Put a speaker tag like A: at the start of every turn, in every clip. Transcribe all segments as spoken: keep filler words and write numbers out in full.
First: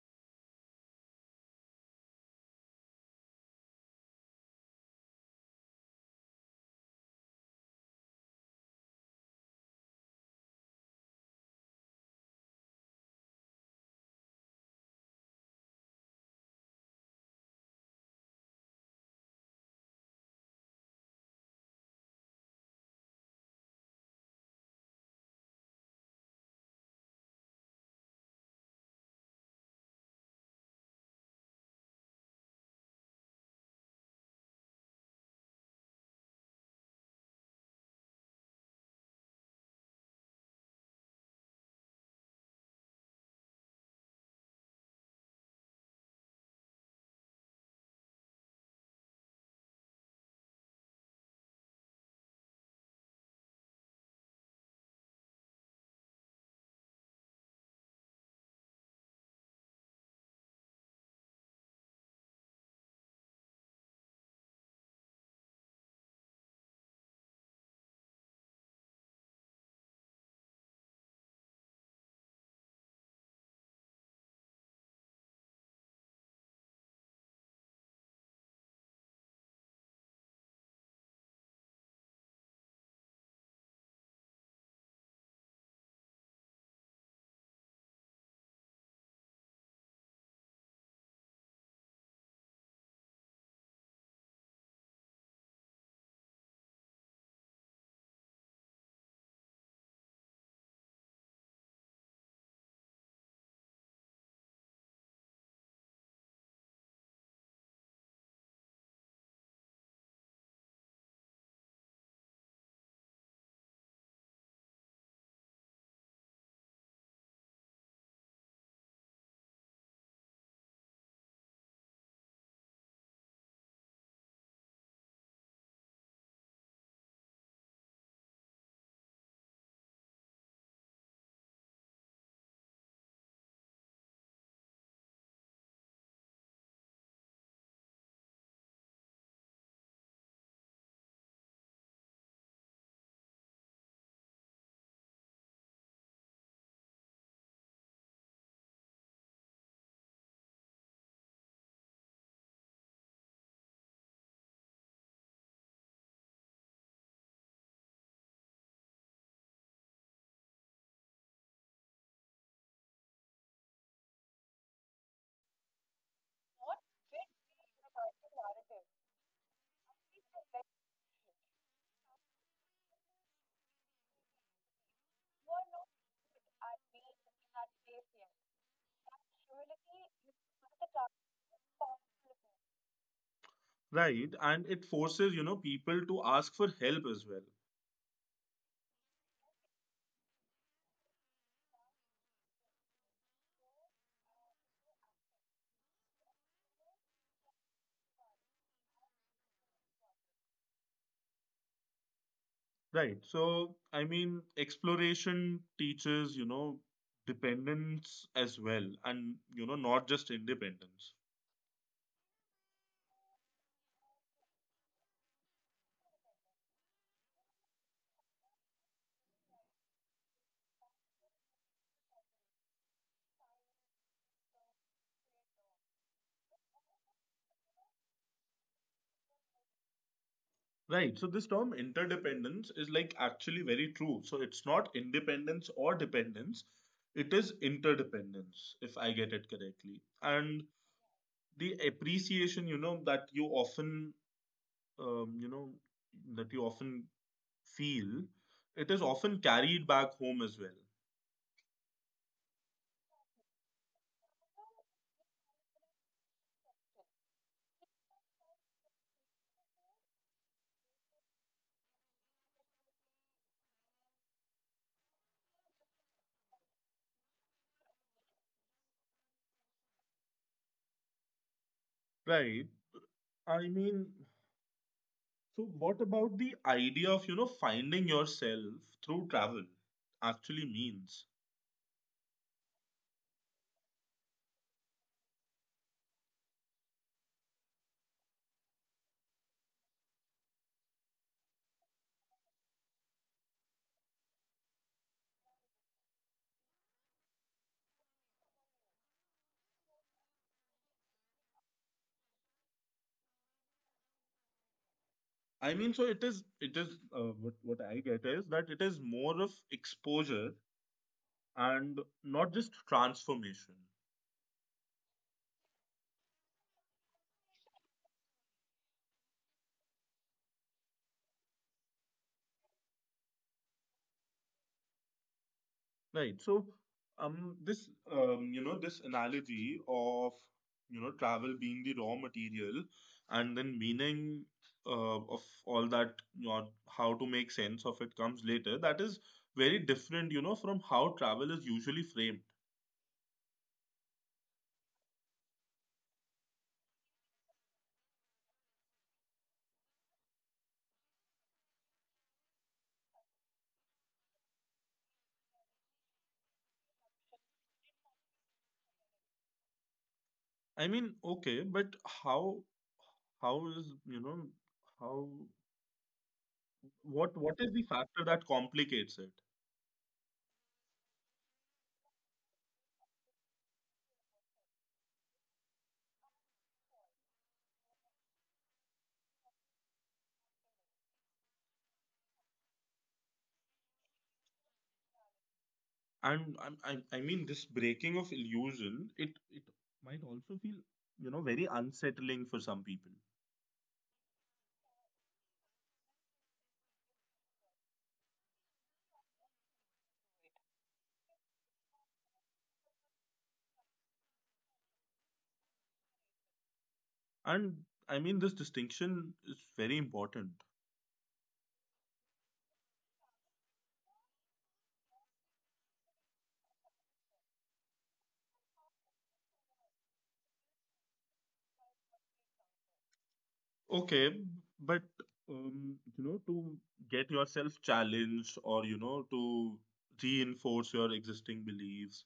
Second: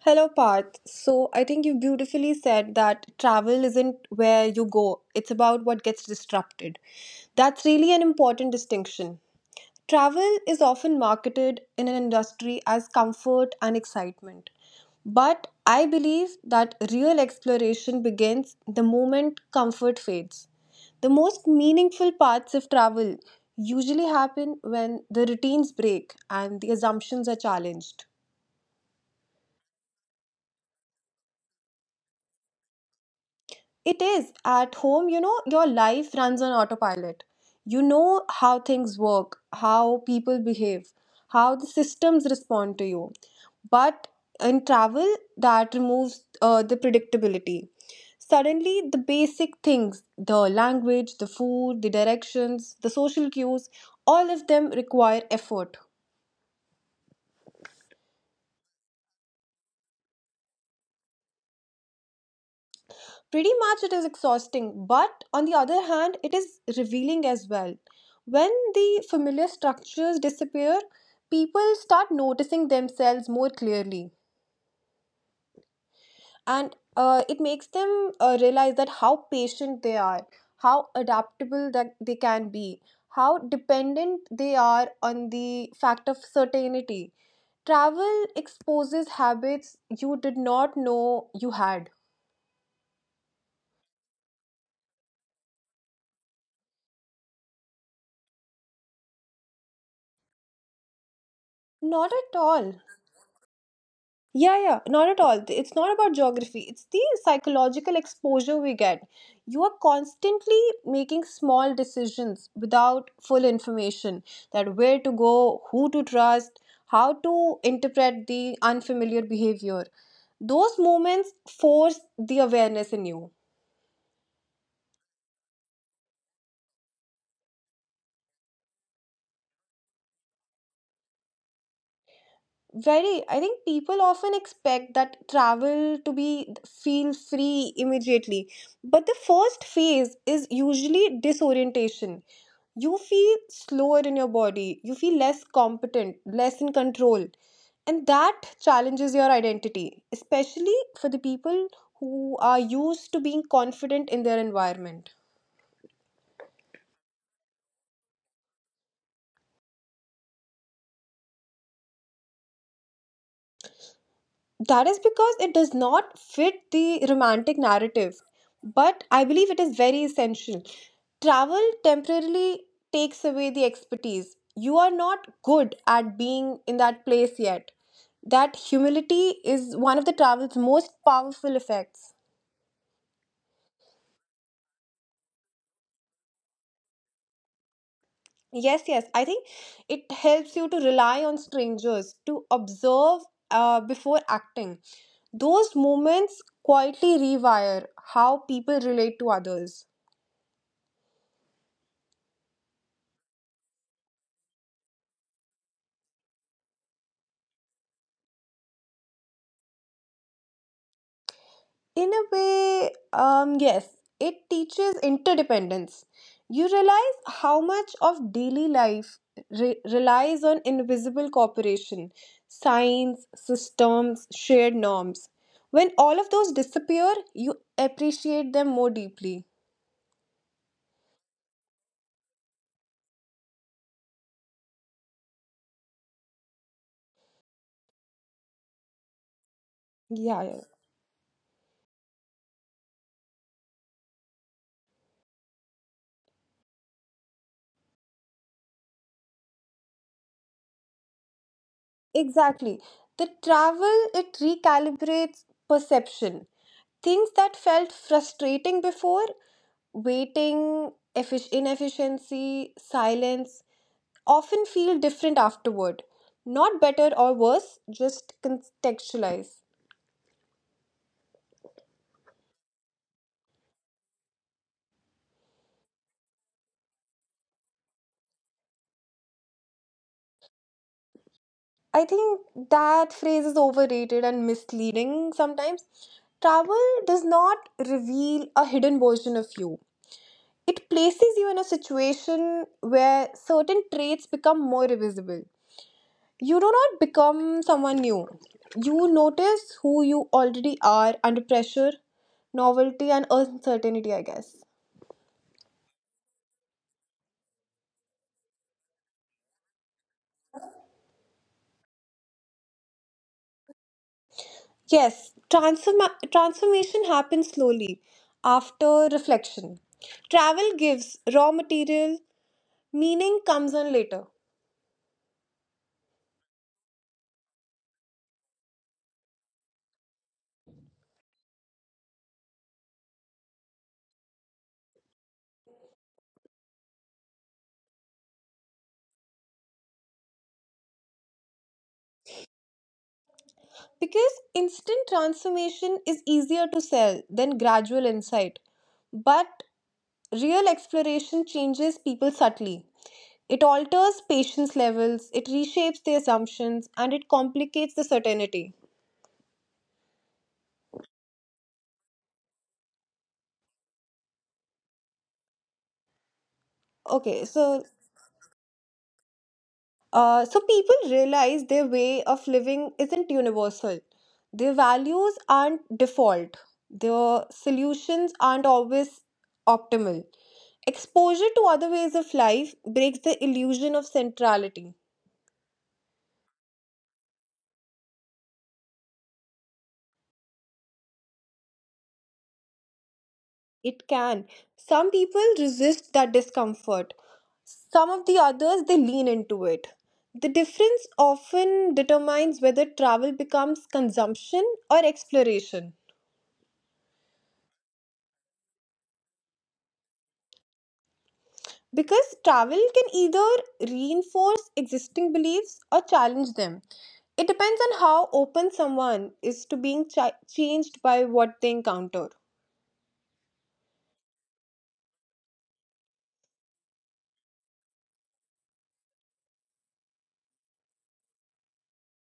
A: Hello, Parth. So, I think you beautifully said that travel isn't where you go, it's about what gets disrupted. That's really an important distinction. Travel is often marketed in an industry as comfort and excitement. But I believe that real exploration begins the moment comfort fades. The most meaningful parts of travel usually happen when the routines break and the assumptions are challenged. It is. At home, you know, your life runs on autopilot. You know how things work, how people behave, how the systems respond to you. But in travel, that removes uh, the predictability. Suddenly, the basic things, the language, the food, the directions, the social cues, all of them require effort. Pretty much it is exhausting, but on the other hand, it is revealing as well. When the familiar structures disappear, people start noticing themselves more clearly, and uh, it makes them uh, realize that how patient they are, how adaptable that they can be, how dependent they are on the fact of certainty. Travel exposes habits you did not know you had. Not at all. Yeah, yeah, not at all. It's not about geography. It's the psychological exposure we get. You are constantly making small decisions without full information, that where to go, who to trust, how to interpret the unfamiliar behavior. Those moments force the awareness in you. Very. I think people often expect that travel to be feel free immediately. But the first phase is usually disorientation. You feel slower in your body, you feel less competent, less in control. And that challenges your identity, especially for the people who are used to being confident in their environment. That is because it does not fit the romantic narrative, but I believe it is very essential. Travel temporarily takes away the expertise. You are not good at being in that place yet. That humility is one of the travel's most powerful effects.
B: Right, and it forces, you know, people to ask for help as well.
A: Yes, yes, I think it helps you to rely on strangers, to observe uh, before acting. Those moments quietly rewire how people relate to others.
B: Right. So, I mean, exploration teaches, you know, dependence as well, and, you know, not just independence.
A: In a way, um, yes, it teaches interdependence. You realize how much of daily life re- relies on invisible cooperation, signs, systems, shared norms. When all of those disappear, you appreciate them more deeply.
B: Right. So, this term interdependence is like actually very true. So, it's not independence or dependence, it is interdependence, if I get it correctly.
A: Yeah, yeah.
B: And the appreciation, you know, that you often, um, you know, that you often feel, it is often carried back home as well.
A: Exactly. The travel, it recalibrates perception. Things that felt frustrating before, waiting, effic- inefficiency, silence, often feel different afterward. Not better or worse, just contextualize.
B: Right? I mean, so what about the idea of, you know, finding yourself through travel actually means?
A: I think that phrase is overrated and misleading sometimes. Travel does not reveal a hidden version of you. It places you in a situation where certain traits become more visible. You do not become someone new. You notice who you already are under pressure, novelty, and uncertainty, I guess.
B: I mean, so it is, it is, uh, what, what I get is that it is more of exposure and not just transformation.
A: Yes, transform- transformation happens slowly after reflection. Travel gives raw material, meaning comes on later.
B: Right. So, um, this um, you know, this analogy of you know travel being the raw material, and then meaning uh, of all that, you know, how to make sense of it comes later. That is very different, you know, from how travel is usually framed.
A: Because instant transformation is easier to sell than gradual insight. But real exploration changes people subtly. It alters patience levels, it reshapes the assumptions, and it complicates the certainty.
B: I mean, okay, but how how is you know how what
A: Okay,
B: what is
A: so
B: the factor that complicates it?
A: uh, so people realize their way of living isn't universal. Their values aren't default. Their solutions aren't always optimal. Exposure to other ways of life breaks the illusion of centrality.
B: and I'm, I, I mean this breaking of illusion it it might also feel you know very unsettling for some people.
A: It can. Some people resist that discomfort. Some of the others, they lean into it. The difference often determines whether travel becomes consumption or exploration.
B: And I mean this distinction is very important.
A: Because travel can either reinforce existing beliefs or challenge them. It depends on how open someone is to being chi- changed by what they encounter.
B: Okay, but um, you know to get yourself challenged or you know to reinforce your existing beliefs,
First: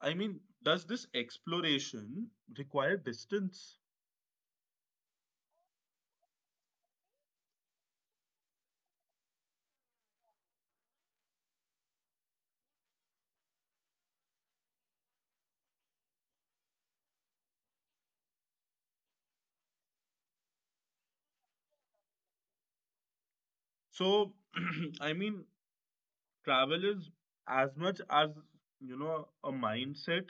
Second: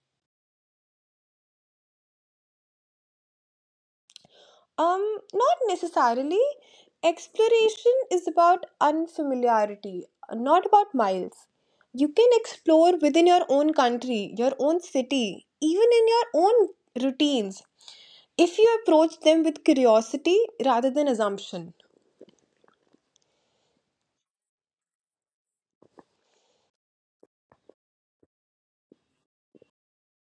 B: I mean, does this exploration require distance?
A: Um, not necessarily. Exploration is about unfamiliarity, not about miles. You can explore within your own country, your own city, even in your own routines, if you approach them with curiosity rather than assumption.
B: So, I mean, travel is as much as you know a mindset,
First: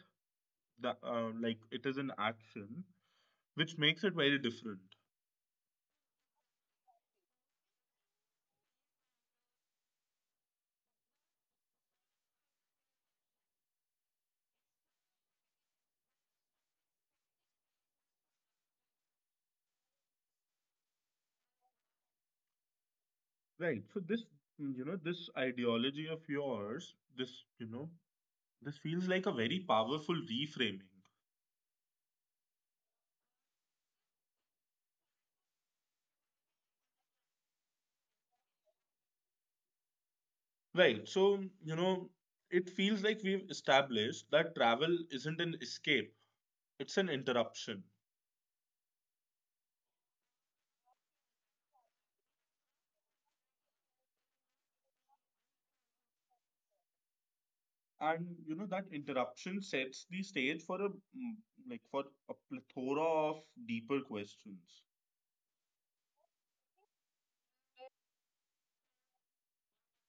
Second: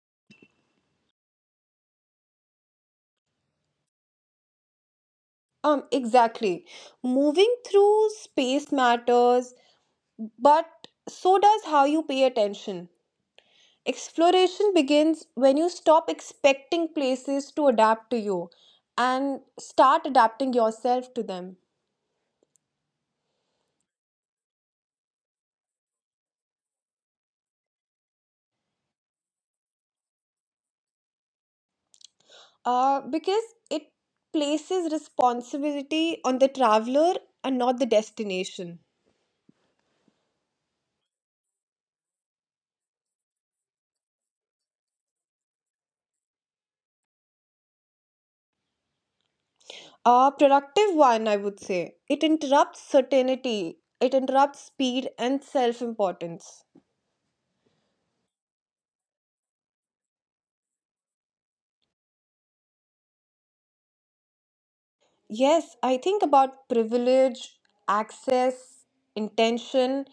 B: the, uh, like it is an action which makes it very different.
A: Um, exactly. Moving through space matters, but so does how you pay attention. Exploration begins when you stop expecting places to adapt to you and start adapting yourself to them.
B: Right. So, this you know this ideology of yours, this you know this feels like a very powerful reframing.
A: Uh, because it places responsibility on the traveler and not the destination.
B: Right. So, you know it feels like we've established that travel isn't an escape, it's an interruption.
A: A productive one, I would say. It interrupts certainty, it interrupts speed and self importance.
B: And you know that interruption sets the stage for a mm, like for a plethora of deeper questions.
A: Yes, I think about privilege, access, intention,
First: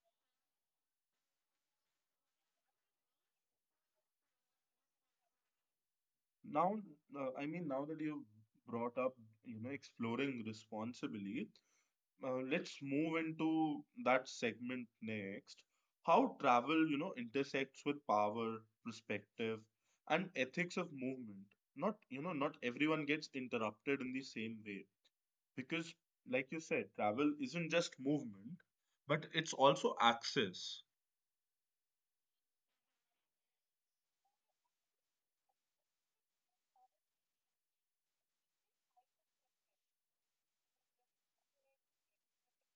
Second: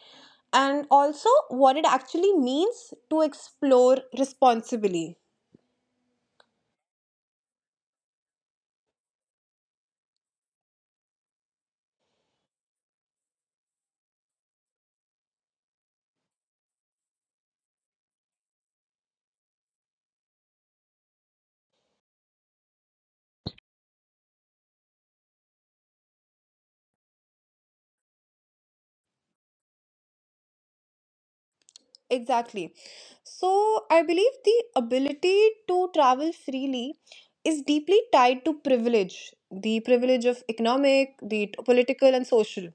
A: and also what it actually means to explore responsibly.
B: Now, uh, I mean, now that you've brought up, you know, exploring responsibly, uh, let's move into that segment next. How travel, you know, intersects with power, perspective, and ethics of movement. Not, you know, not everyone gets interrupted in the same way because, like you said, travel isn't just movement, but it's also access.
A: Exactly. So, I believe the ability to travel freely is deeply tied to privilege, the privilege of economic, the t- political, and social.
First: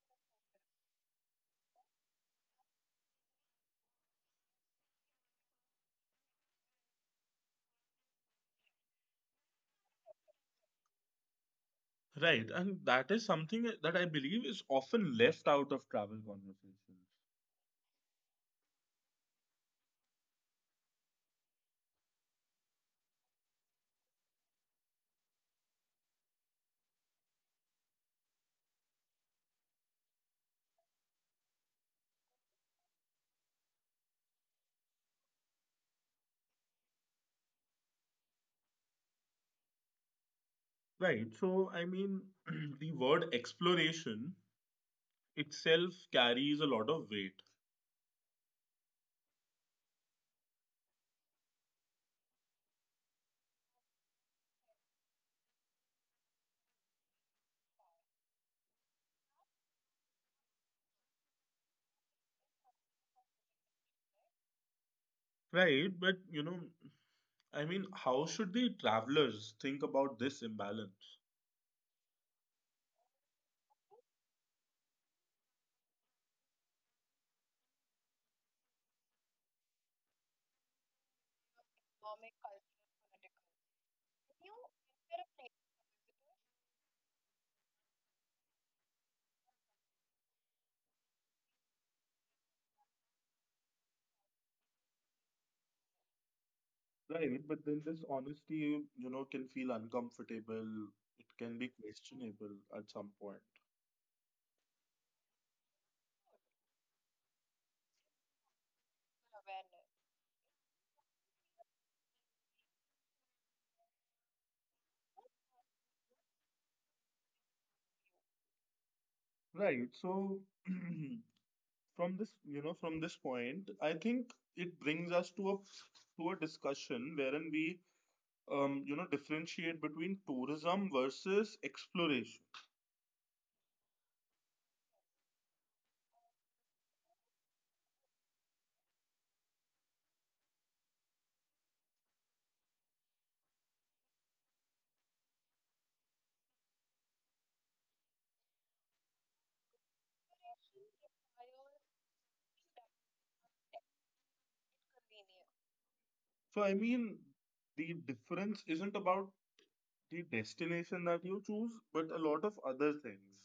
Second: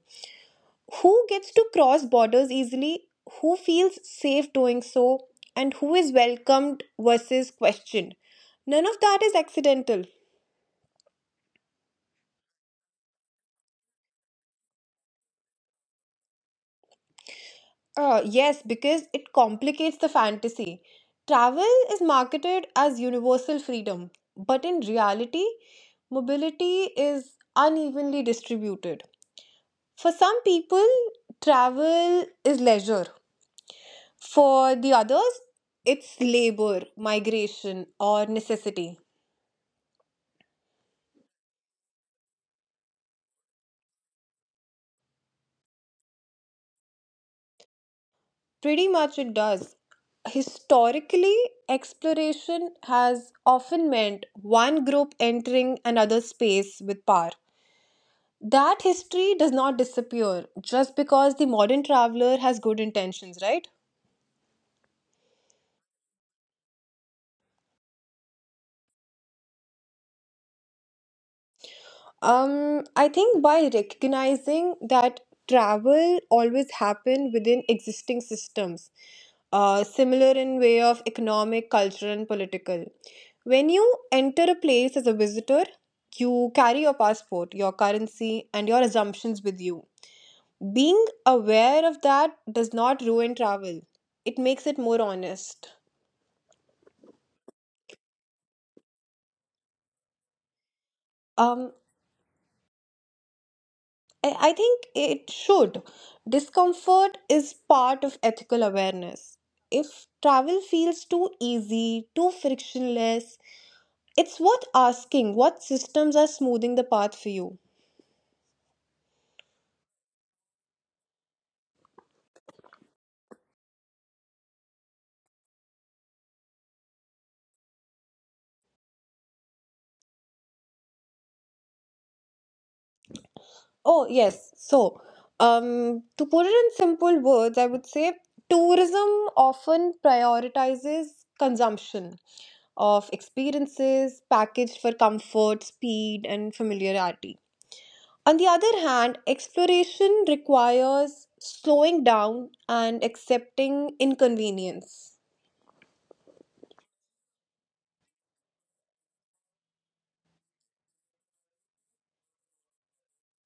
A: Who gets to cross borders easily, who feels safe doing so, and who is welcomed versus questioned. None of that is accidental.
B: Right, and that is something that I believe is often left out of travel conversations.
A: Uh, yes, because it complicates the fantasy. Travel is marketed as universal freedom, but in reality, mobility is unevenly distributed. For some people, travel is leisure. For the others, it's labor, migration, or necessity.
B: Right. So, I mean, the word exploration itself carries a lot of weight.
A: Pretty much it does. Historically, exploration has often meant one group entering another space with power. That history does not disappear just because the modern traveler has good intentions, right?
B: Right. But, you know, I mean, how should the travelers think about this imbalance?
A: Um, I think by recognizing that travel always happen within existing systems, uh, similar in way of economic, cultural, and political. When you enter a place as a visitor, you carry your passport, your currency, and your assumptions with you. Being aware of that does not ruin travel, it makes it more honest.
B: Right. But then this honesty, you know, can feel uncomfortable. It can
A: Um,
B: be questionable at some point.
A: I I think it should. Discomfort is part of ethical awareness. If travel feels too easy, too frictionless, it's worth asking what systems are smoothing the path for you.
B: Right. So, from this, you know, from this point, I think it brings us to a to a discussion wherein we um, you know, differentiate between tourism versus exploration.
A: Oh, yes. So, um, to put it in simple words, I would say tourism often prioritizes consumption of experiences packaged for comfort, speed, and familiarity. On the other hand, exploration requires slowing down and accepting inconvenience.
B: So, I mean, the difference isn't about the destination that you choose, but a lot of other things.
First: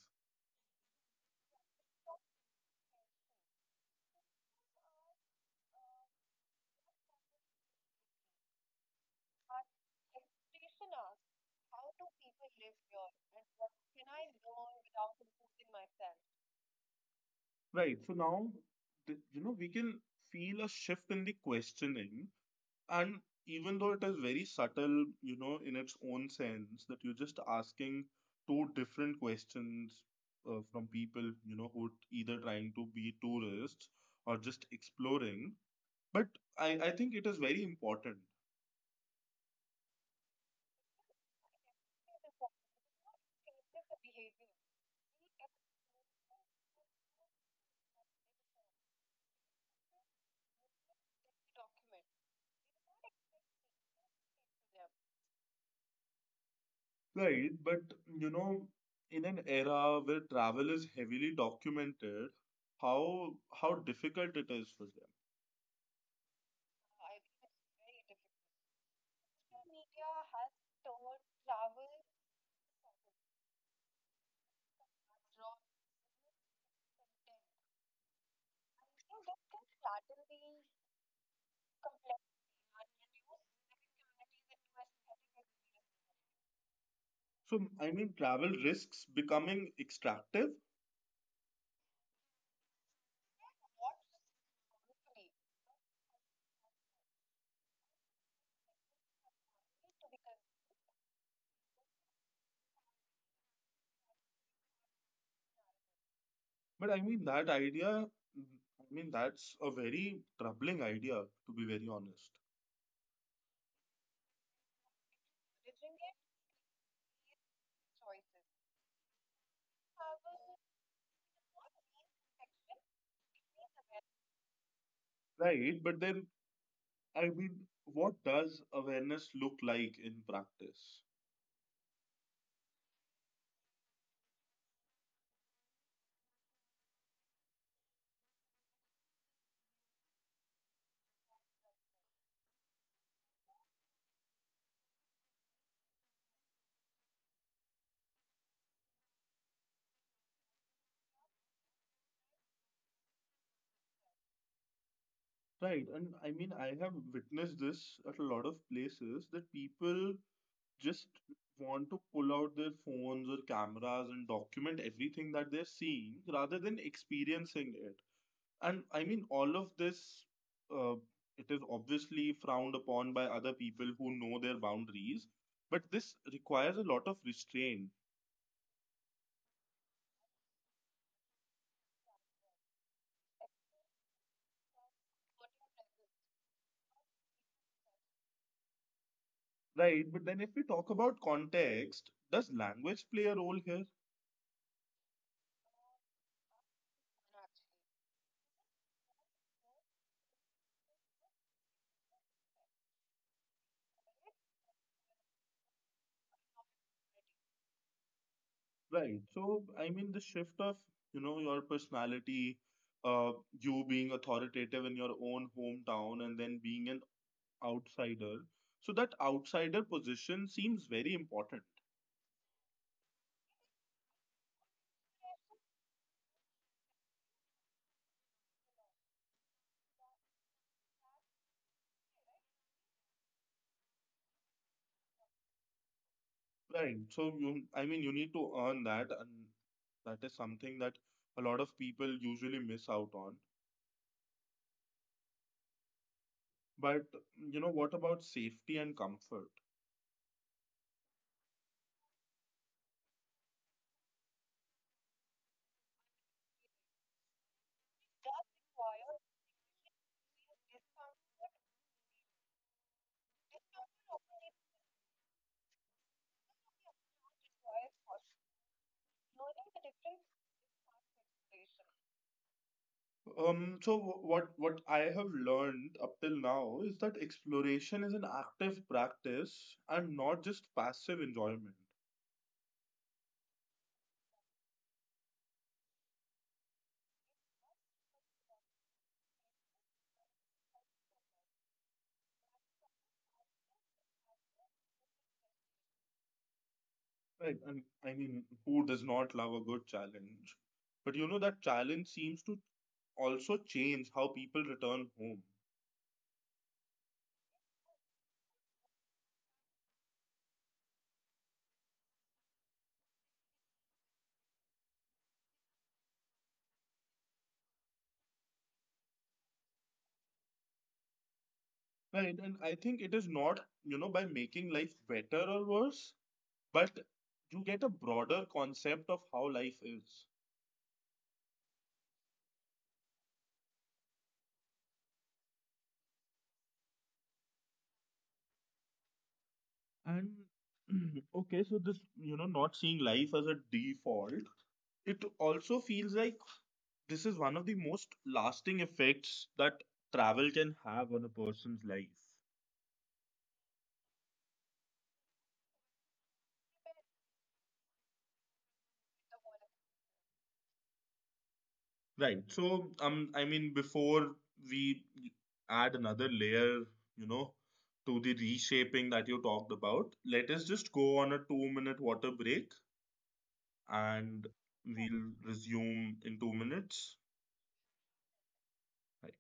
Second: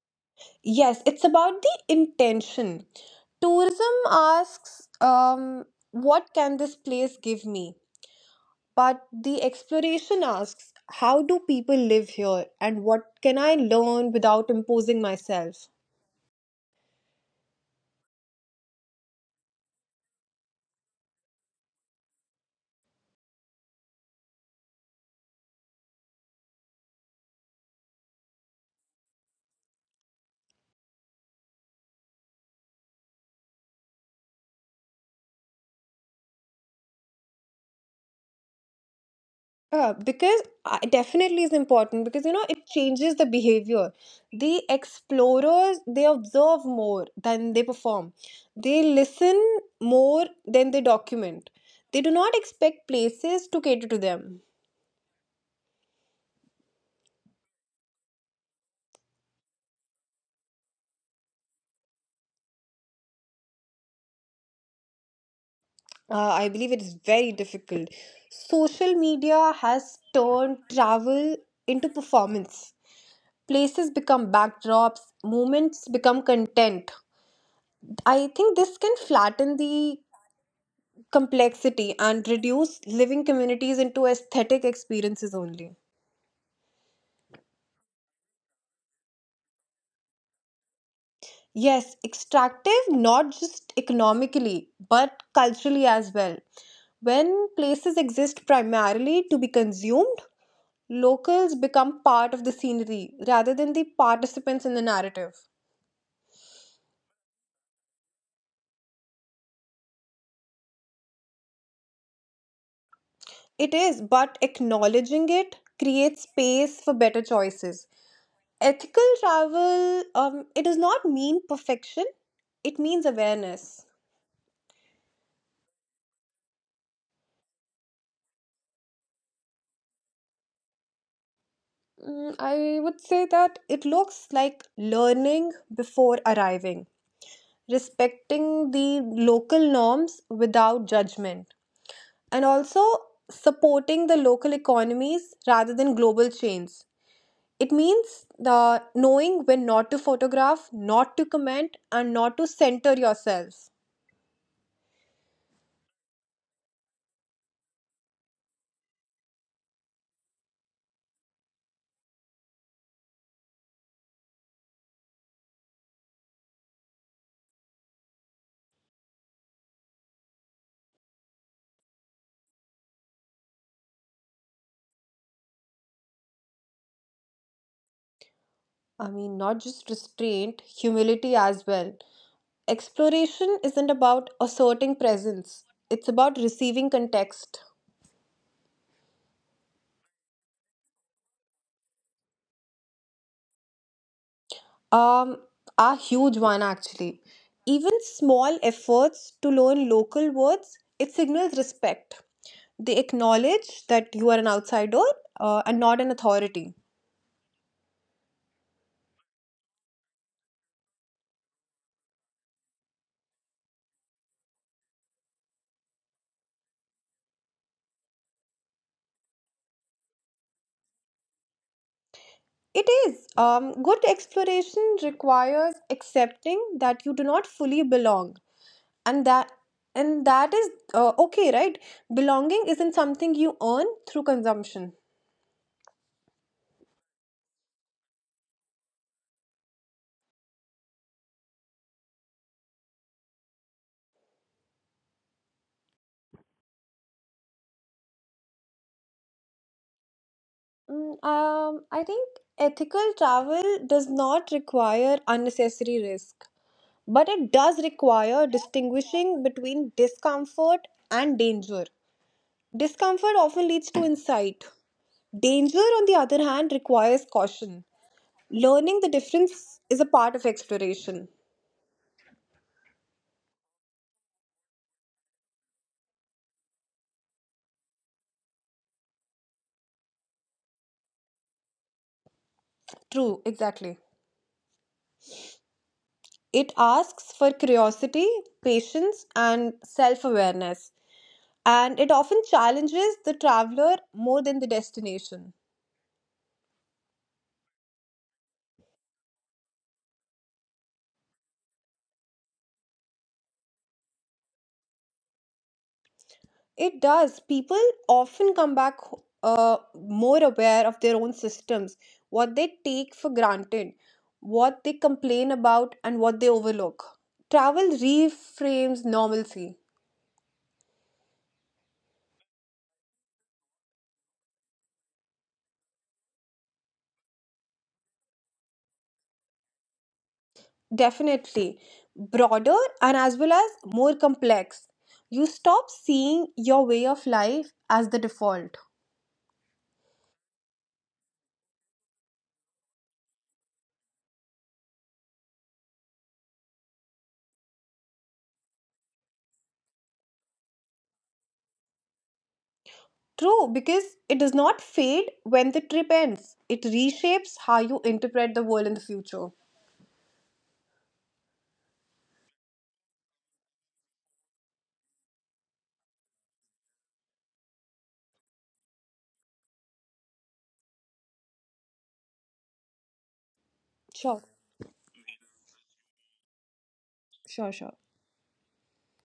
A: Yes, it's about the intention. Tourism asks, um, what can this place give me? But the exploration asks how do people live here and what can I learn without imposing myself?
B: Right. So now, th- you know, we can feel a shift in the questioning. And even though it is very subtle, you know, in its own sense, that you're just asking two different questions uh, from people, you know, who are either trying to be tourists or just exploring. But I, I think it is very important.
A: Uh, because I, definitely is important, because you know it changes the behavior. The explorers they observe more than they perform. They listen more than they document. They do not expect places to cater to them.
B: Right? But you know, in an era where travel is heavily documented, how how difficult it is for them.
A: Uh, I believe it is very difficult. Social media has turned travel into performance. Places become backdrops, moments become content. I think this can flatten the complexity and reduce living communities into aesthetic experiences only.
B: So I mean, travel risks becoming extractive,
A: Yes, extractive not just economically but culturally as well. When places exist primarily to be consumed, locals become part of the scenery rather than the participants in the narrative.
B: but I mean that idea. I mean that's a very troubling idea, to be very honest.
A: It is, but acknowledging it creates space for better choices. Ethical travel, um, it does not mean perfection, it means awareness.
B: Right? But then I mean, what does awareness look like in practice?
A: Mm, I would say that it looks like learning before arriving, respecting the local norms without judgment, and also supporting the local economies rather than global chains. It means the knowing when not to photograph, not to comment, and not to center yourself.
B: Right, and I mean, I have witnessed this at a lot of places that people just want to pull out their phones or cameras and document everything that they're seeing rather than experiencing it. And I mean, all of this, uh, it is obviously frowned upon by other people who know their boundaries, but this requires a lot of restraint.
A: I mean, not just restraint, humility as well. Exploration isn't about asserting presence, it's about receiving context.
B: Right? But then if we talk about context, does language play a role here?
A: Um, a huge one actually. Even small efforts to learn local words, it signals respect. They acknowledge that you are an outsider uh, and not an authority.
B: Right. So, I mean, the shift of, you know, your personality, uh, you being authoritative in your own hometown and then being an outsider. So that outsider position seems very important.
A: It is. Um, good exploration requires accepting that you do not fully belong and that and that is uh, okay, right? Belonging isn't something you earn through consumption.
B: Right? So you, I mean, you need to earn that, and that is something that a lot of people usually miss out on. But you know, what about safety and comfort?
A: Mm, um, I think ethical travel does not require unnecessary risk, but it does require distinguishing between discomfort and danger. Discomfort often leads to insight. Danger, on the other hand, requires caution. Learning the difference is a part of exploration.
B: Um, so wh- what what I have learned up till now is that exploration is an active practice and not just passive enjoyment.
A: True, exactly. It asks for curiosity, patience, and self awareness, and it often challenges the traveler more than the destination.
B: Right. And I mean, who does not love a good challenge? But you know, that challenge seems to also change how people return home.
A: It does. People often come back uh, more aware of their own systems, what they take for granted, what they complain about, and what they overlook. Travel reframes normalcy.
B: Right. And I think it is not, you know, by making life better or worse, but you get a broader concept of how life is.
A: Definitely. Broader and as well as more complex. You stop seeing your way of life as the default.
B: And okay, so this, you know, not seeing life as a default, it also feels like this is one of the most lasting effects that travel can have on a person's life.
A: True, because it does not fade when the trip ends. It reshapes how you interpret the world in the future.
B: Right. So, um, I mean, before we add another layer, you know, to the reshaping that you talked about, let us just go on a two minute water break
A: Sure,
B: and we'll resume in two minutes.
A: sure, sure.
B: Right.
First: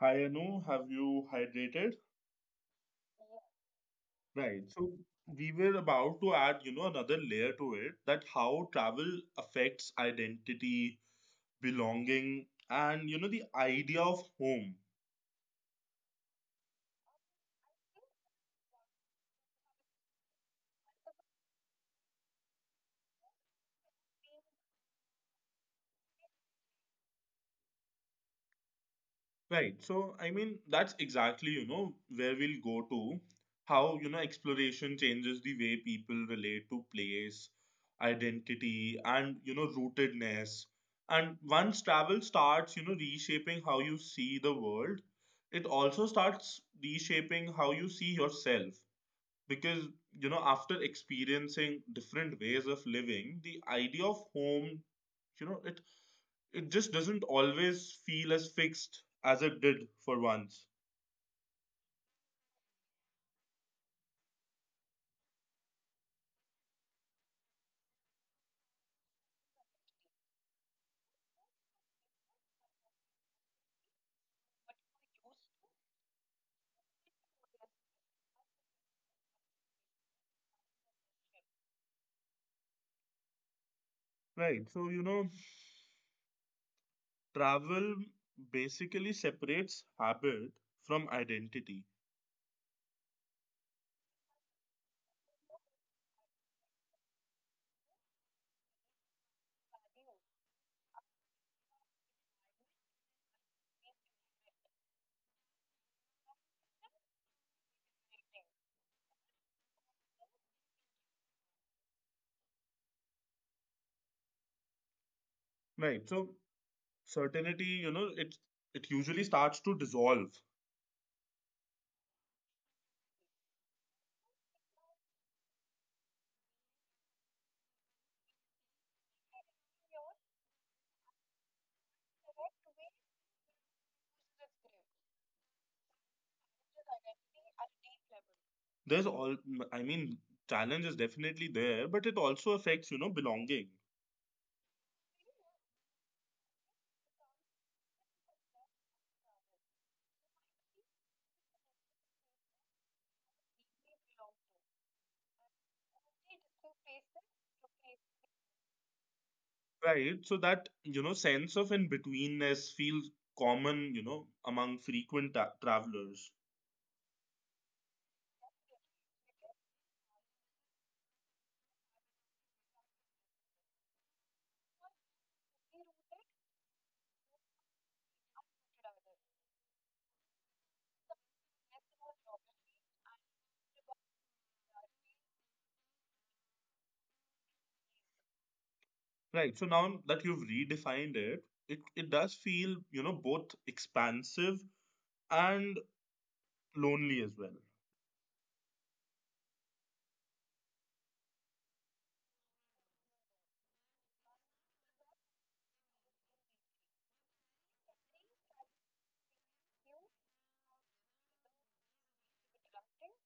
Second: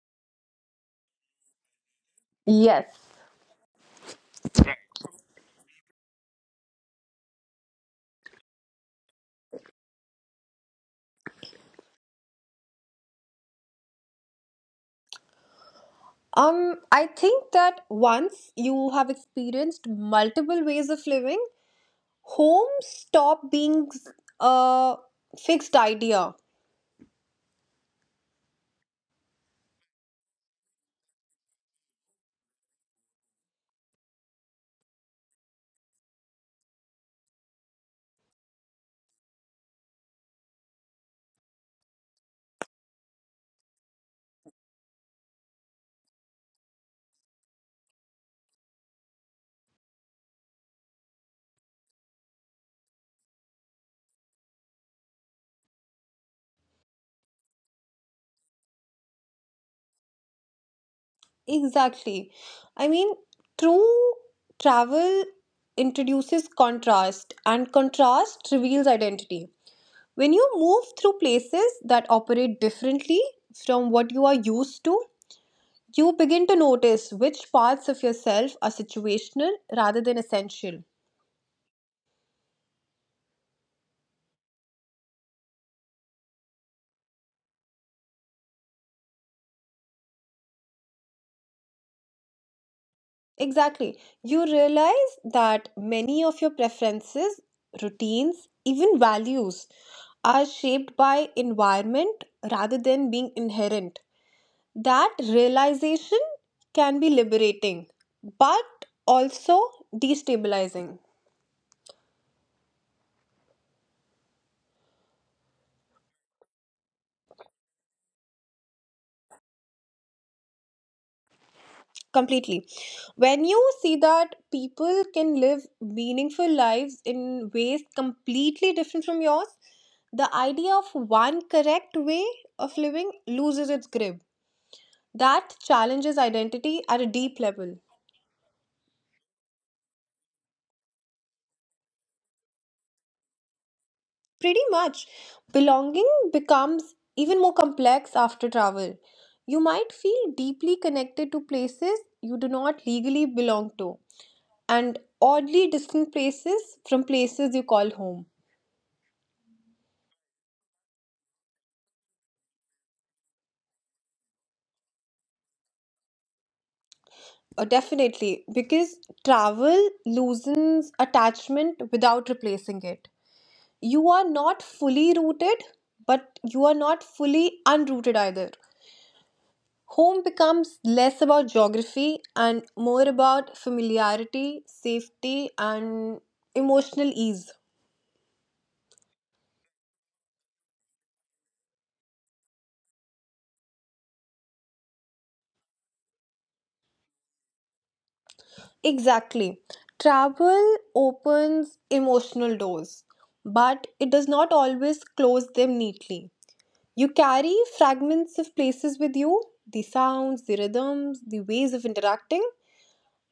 B: Hi, Anu. Have you hydrated?
A: Yes.
B: Right. So, we were about to add, you know, another layer to it, that how travel affects identity, belonging, and, you know, the idea of home.
A: Um, I think that once you have experienced multiple ways of living, home stop being a fixed idea.
B: Right. So, I mean, that's exactly, you know, where we'll go to, how, you know, exploration changes the way people relate to place, identity, and, you know, rootedness. And once travel starts, you know, reshaping how you see the world, it also starts reshaping how you see yourself. Because, you know, after experiencing different ways of living, the idea of home, you know, it it just doesn't always feel as fixed as it did for once.
A: Exactly. I mean, true travel introduces contrast, and contrast reveals identity. When you move through places that operate differently from what you are used to, you begin to notice which parts of yourself are situational rather than essential.
B: Right. So, you know, travel basically separates habit from identity.
A: Exactly. You realize that many of your preferences, routines, even values are shaped by environment rather than being inherent. That realization can be liberating, but also destabilizing
B: Right. So, certainty, you know, it it usually starts to dissolve.
A: completely. When you see that people can live meaningful lives in ways completely different from yours, the idea of one correct way of living loses its grip. That challenges identity at a deep level.
B: There's all I mean, challenge is definitely there, but it also affects, you know, belonging.
A: Pretty much. Belonging becomes even more complex after travel. You might feel deeply connected to places you do not legally belong to, and oddly distant places from places you call home.
B: Right. So that, you know, sense of in-betweenness feels common, you know, among frequent ta- travelers.
A: Uh, definitely, because travel loosens attachment without replacing it. You are not fully rooted, but you are not fully unrooted either. Home becomes less about geography and more about familiarity, safety, and emotional ease.
B: Right. So now that you've redefined it, it, it does feel, you know, both expansive and lonely as well.
A: Exactly. Travel opens emotional doors, but it does not always close them neatly. You carry fragments of places with you, the sounds, the rhythms, the ways of interacting,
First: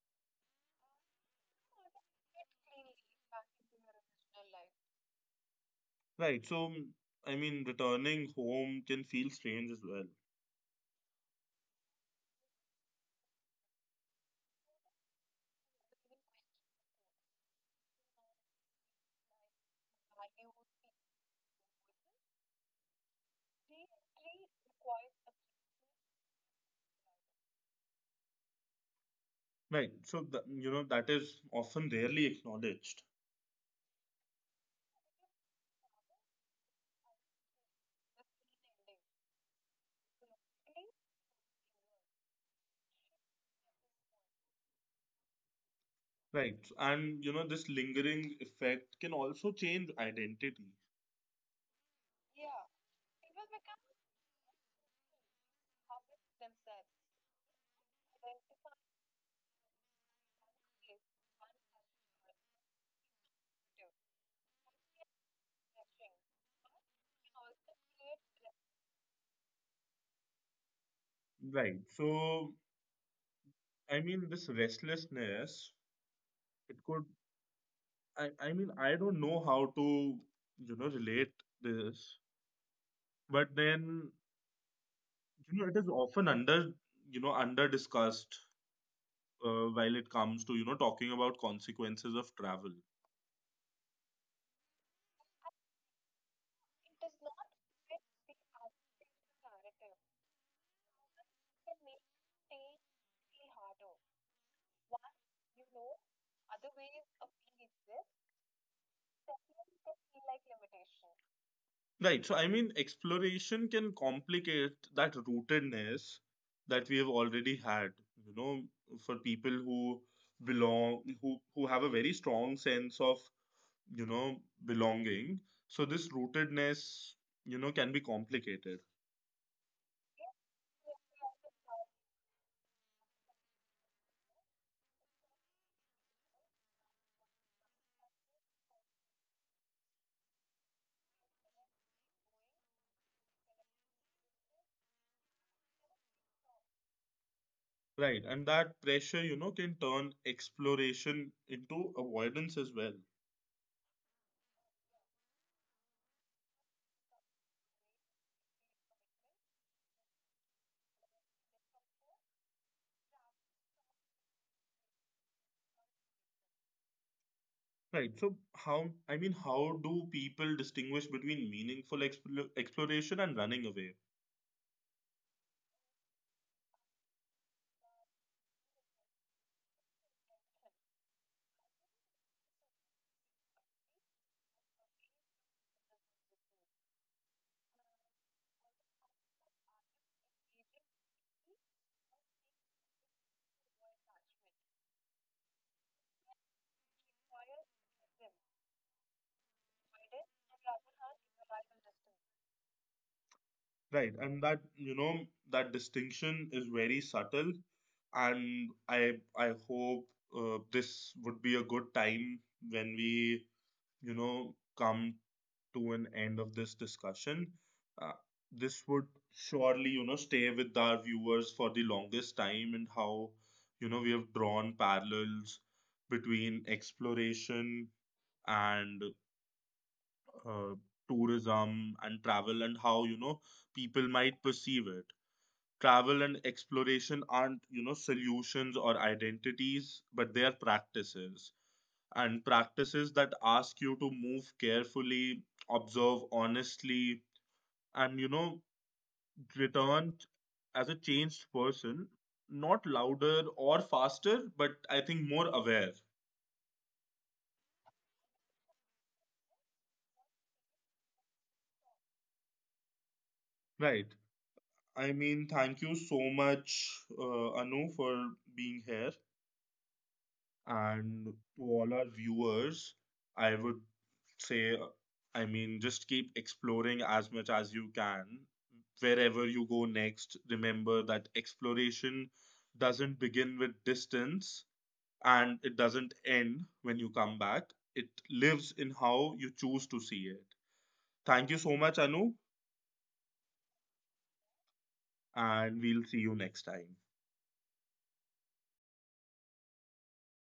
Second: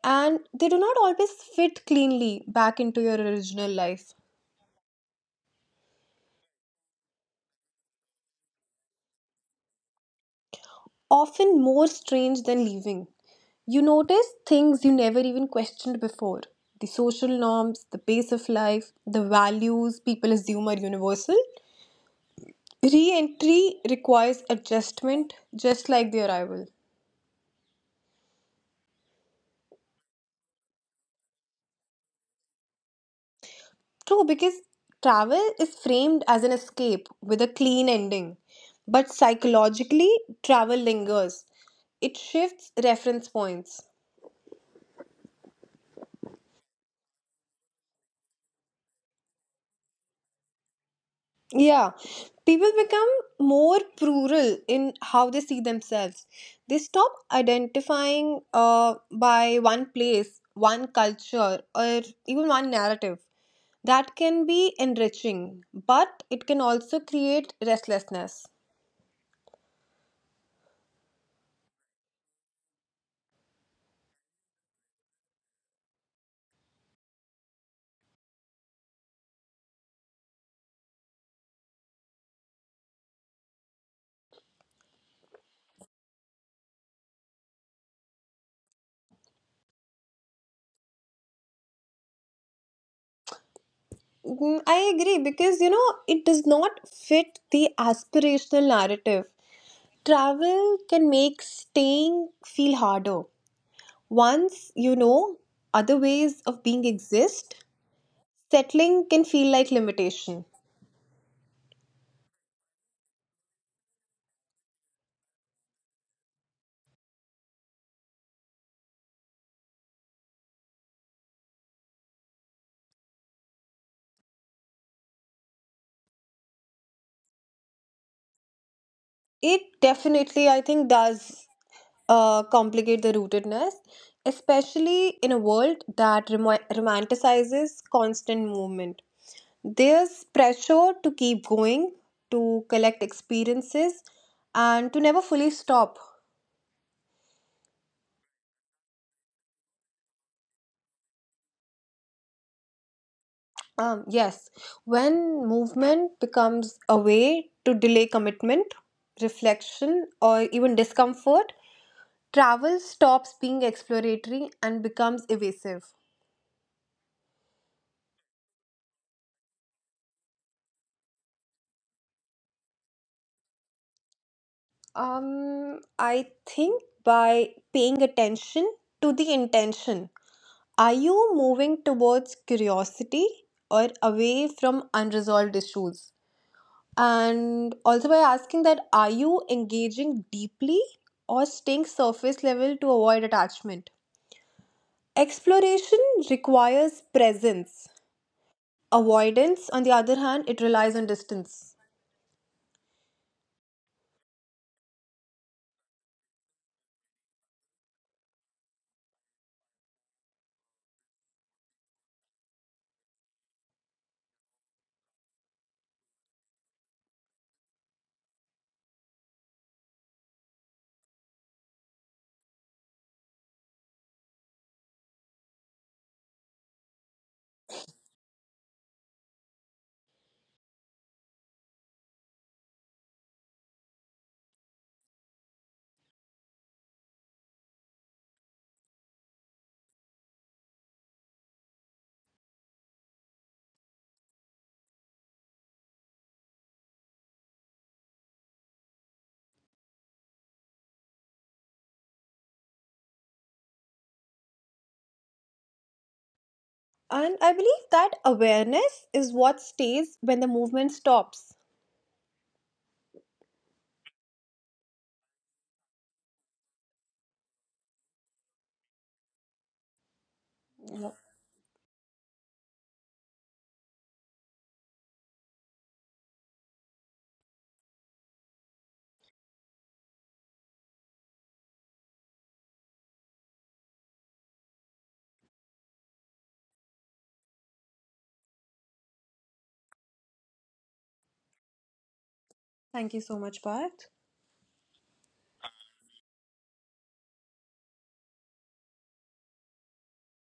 A: and they do not always fit cleanly back into your original life.
B: Right. So, I mean, returning home can feel strange as well.
A: Often more strange than leaving. You notice things you never even questioned before, the social norms, the pace of life, the values people assume are universal. Re entry requires adjustment, just like the arrival.
B: Right. So, th- you know, that is often rarely acknowledged.
A: True, because travel is framed as an escape with a clean ending. But psychologically, travel lingers. It shifts reference points.
B: Right. And, you know, this lingering effect can also change identity.
A: Yeah, people become more plural in how they see themselves. They stop identifying uh, by one place, one culture, or even one narrative. That can be enriching, but it can also create restlessness.
B: Right. So, I mean, this restlessness, it could, I, I mean, I don't know how to, you know, relate this, but then you know it is often under you know under discussed, uh, while it comes to you know talking about consequences of travel.
A: Mm, I agree, because you know it does not fit the aspirational narrative. Travel can make staying feel harder. Once you know other ways of being exist, settling can feel like limitation.
B: Right. So I mean, exploration can complicate that rootedness that we have already had, you know for people who belong, who who have a very strong sense of you know belonging, so this rootedness you know can be complicated.
A: It definitely, I think, does uh, complicate the rootedness, especially in a world that remo- romanticizes constant movement. There's pressure to keep going, to collect experiences, and to never fully stop.
B: Right, and that pressure you know can turn exploration into avoidance as well.
A: Um, yes, when movement becomes a way to delay commitment, reflection, or even discomfort, travel stops being exploratory and becomes evasive.
B: Right. So how, I mean, how do people distinguish between meaningful expl exploration and running away?
A: Um, I think by paying attention to the intention. Are you moving towards curiosity or away from unresolved issues? And also by asking that, are you engaging deeply or staying surface level to avoid attachment? Exploration requires presence. Avoidance, on the other hand, it relies on distance.
B: Right. And that, you know, that distinction is very subtle. And I I hope uh, this would be a good time when we, you know, come to an end of this discussion. Uh, this would surely, you know, stay with our viewers for the longest time, and how, you know, we have drawn parallels between exploration and uh, tourism and travel, and how, you know, people might perceive it. Travel and exploration aren't you know solutions or identities, but they are practices, and practices that ask you to move carefully, observe honestly, and you know return as a changed person, not louder or faster but I think more aware.
A: And I believe that awareness is what stays when the movement stops.
B: Right. I mean, thank you so much, uh, Anu, for being here.
A: Yeah,
B: And to all our viewers, I would say, I mean, just keep exploring as much as you can. Wherever you go next, remember that exploration doesn't begin with distance and it doesn't end when you come back. It lives in how you choose to see it. Thank you so much, Anu,
A: thank you so much, Parth.
B: and we'll see you next time.